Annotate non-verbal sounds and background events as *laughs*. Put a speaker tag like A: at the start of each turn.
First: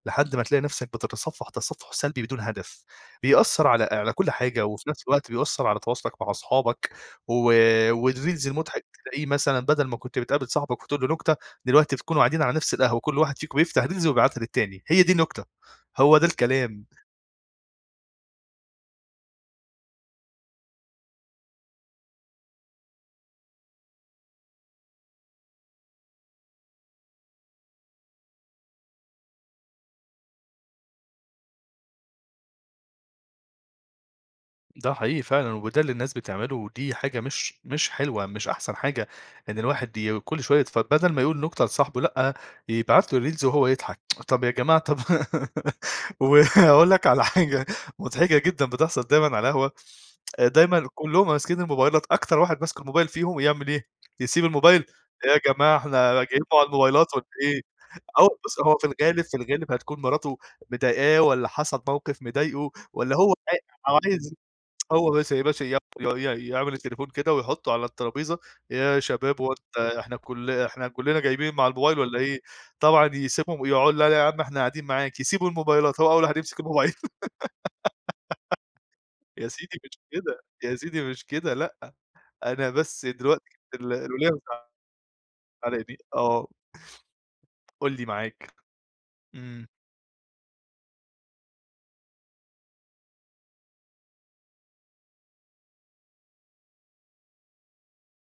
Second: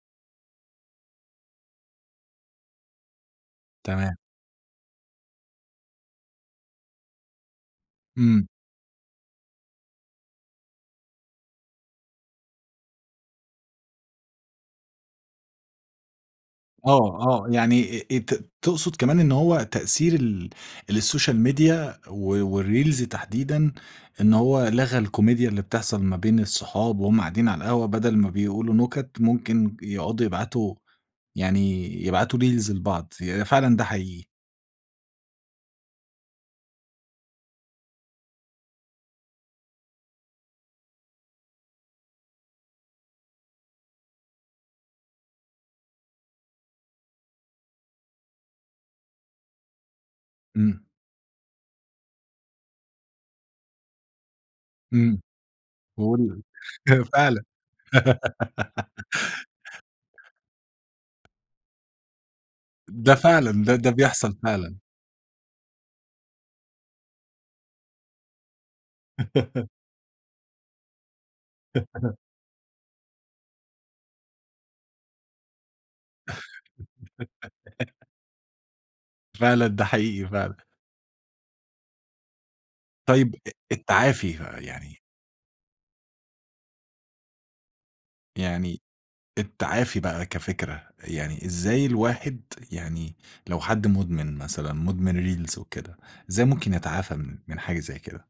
A: لحد ما تلاقي نفسك بتتصفح تصفح سلبي بدون هدف، بيأثّر على على
B: تمام.
A: كل حاجة وفي نفس الوقت بيأثّر على تواصلك مع اصحابك و
B: إمم.
A: والريلز المُضحك تلاقيه مثلًا بدل ما كنت بتقابل صاحبك وتقول له نكتة دلوقتي تكونوا قاعدين على نفس القهوة وكل واحد فيكم بيفتح ريلز ويبعتها للتاني. هي دي النكتة، هو ده الكلام.
B: آه آه يعني آآ، آآ، ت تقصد كمان إن هو تأثير ال السوشال ميديا و والريلز تحديدًا إن هو لغى الكوميديا اللي بتحصل ما بين الصحاب وهُم قاعدين على القهوة بدل ما بيقولوا نُكت ممكن بيقعُدوا يبعتوا يعني يبعتوا ريلز لبعض هي فعلًا ده حقيقي.
A: ده حقيقي فعلًا وده اللي الناس بتعمله ودي حاجة مش مش حلوة، مش أحسن حاجة. إن الواحد ي كل شوية يتف فبدل ما يقول نكتة لصاحبه لأ، يبعت له الريلز وهو يضحك *tsk* طب يا جماعة طب *laughs* وهاقول لك على حاجة مضحكة جدًا بتحصل دايمًا على القهوة
B: إمم.
A: دايمًا كلّهم ماسكين الموبايلات أكتر واحد ماسك الموبايل فيهم يعمل إيه، يسيب الموبايل،
B: إمم
A: "إيه يا جماعة إحنا
B: قُل
A: جايين مع
B: هي
A: الموبايلات والّا
B: فعلًا.
A: إيه!" آه، وبُص هو في الغالب في
B: *giggles*
A: الغالب هتكون مراته مضيقاه والّا حصل موقف مضايقه
B: ده
A: والّا هو
B: فعلًا. ده ده
A: ع عايز
B: بيحصل فعلًا.
A: هو بس *unintelligible* ي ي يعمل التليفون كده ويحطّه على الطرابيزة، "إيه يا شباب هو
B: *laughs*
A: أنت إحنا كل إحنا كلّنا جايبين مع الموبايل
B: *laughs*
A: والّا إيه" طبعًا يسيبهم ويقع "لأ يا عم إحنا قاعدين معاك" يسيبوا الموبايلات هو أول واحد يمسك الموبايل. *giggles*
B: *laughs*
A: يا
B: فعلًا
A: سيدي
B: ده
A: مش
B: حقيقي
A: كده،
B: فعلًا.
A: يا سيدي مش كده لأ، أنا بس
B: طيب
A: دلوقت
B: أ أ
A: ال الوليّة
B: التعافي
A: مزع
B: يعني
A: مزعلاني آه. قُل لي معاك.
B: يعني
A: إمم.
B: التعافي بقى كفكرة، يعني إزاي الواحد يعني لو حد مُدمن مثلًا مُدمن ريلز وكده إزاي ممكن يتعافى من من حاجة زي كده؟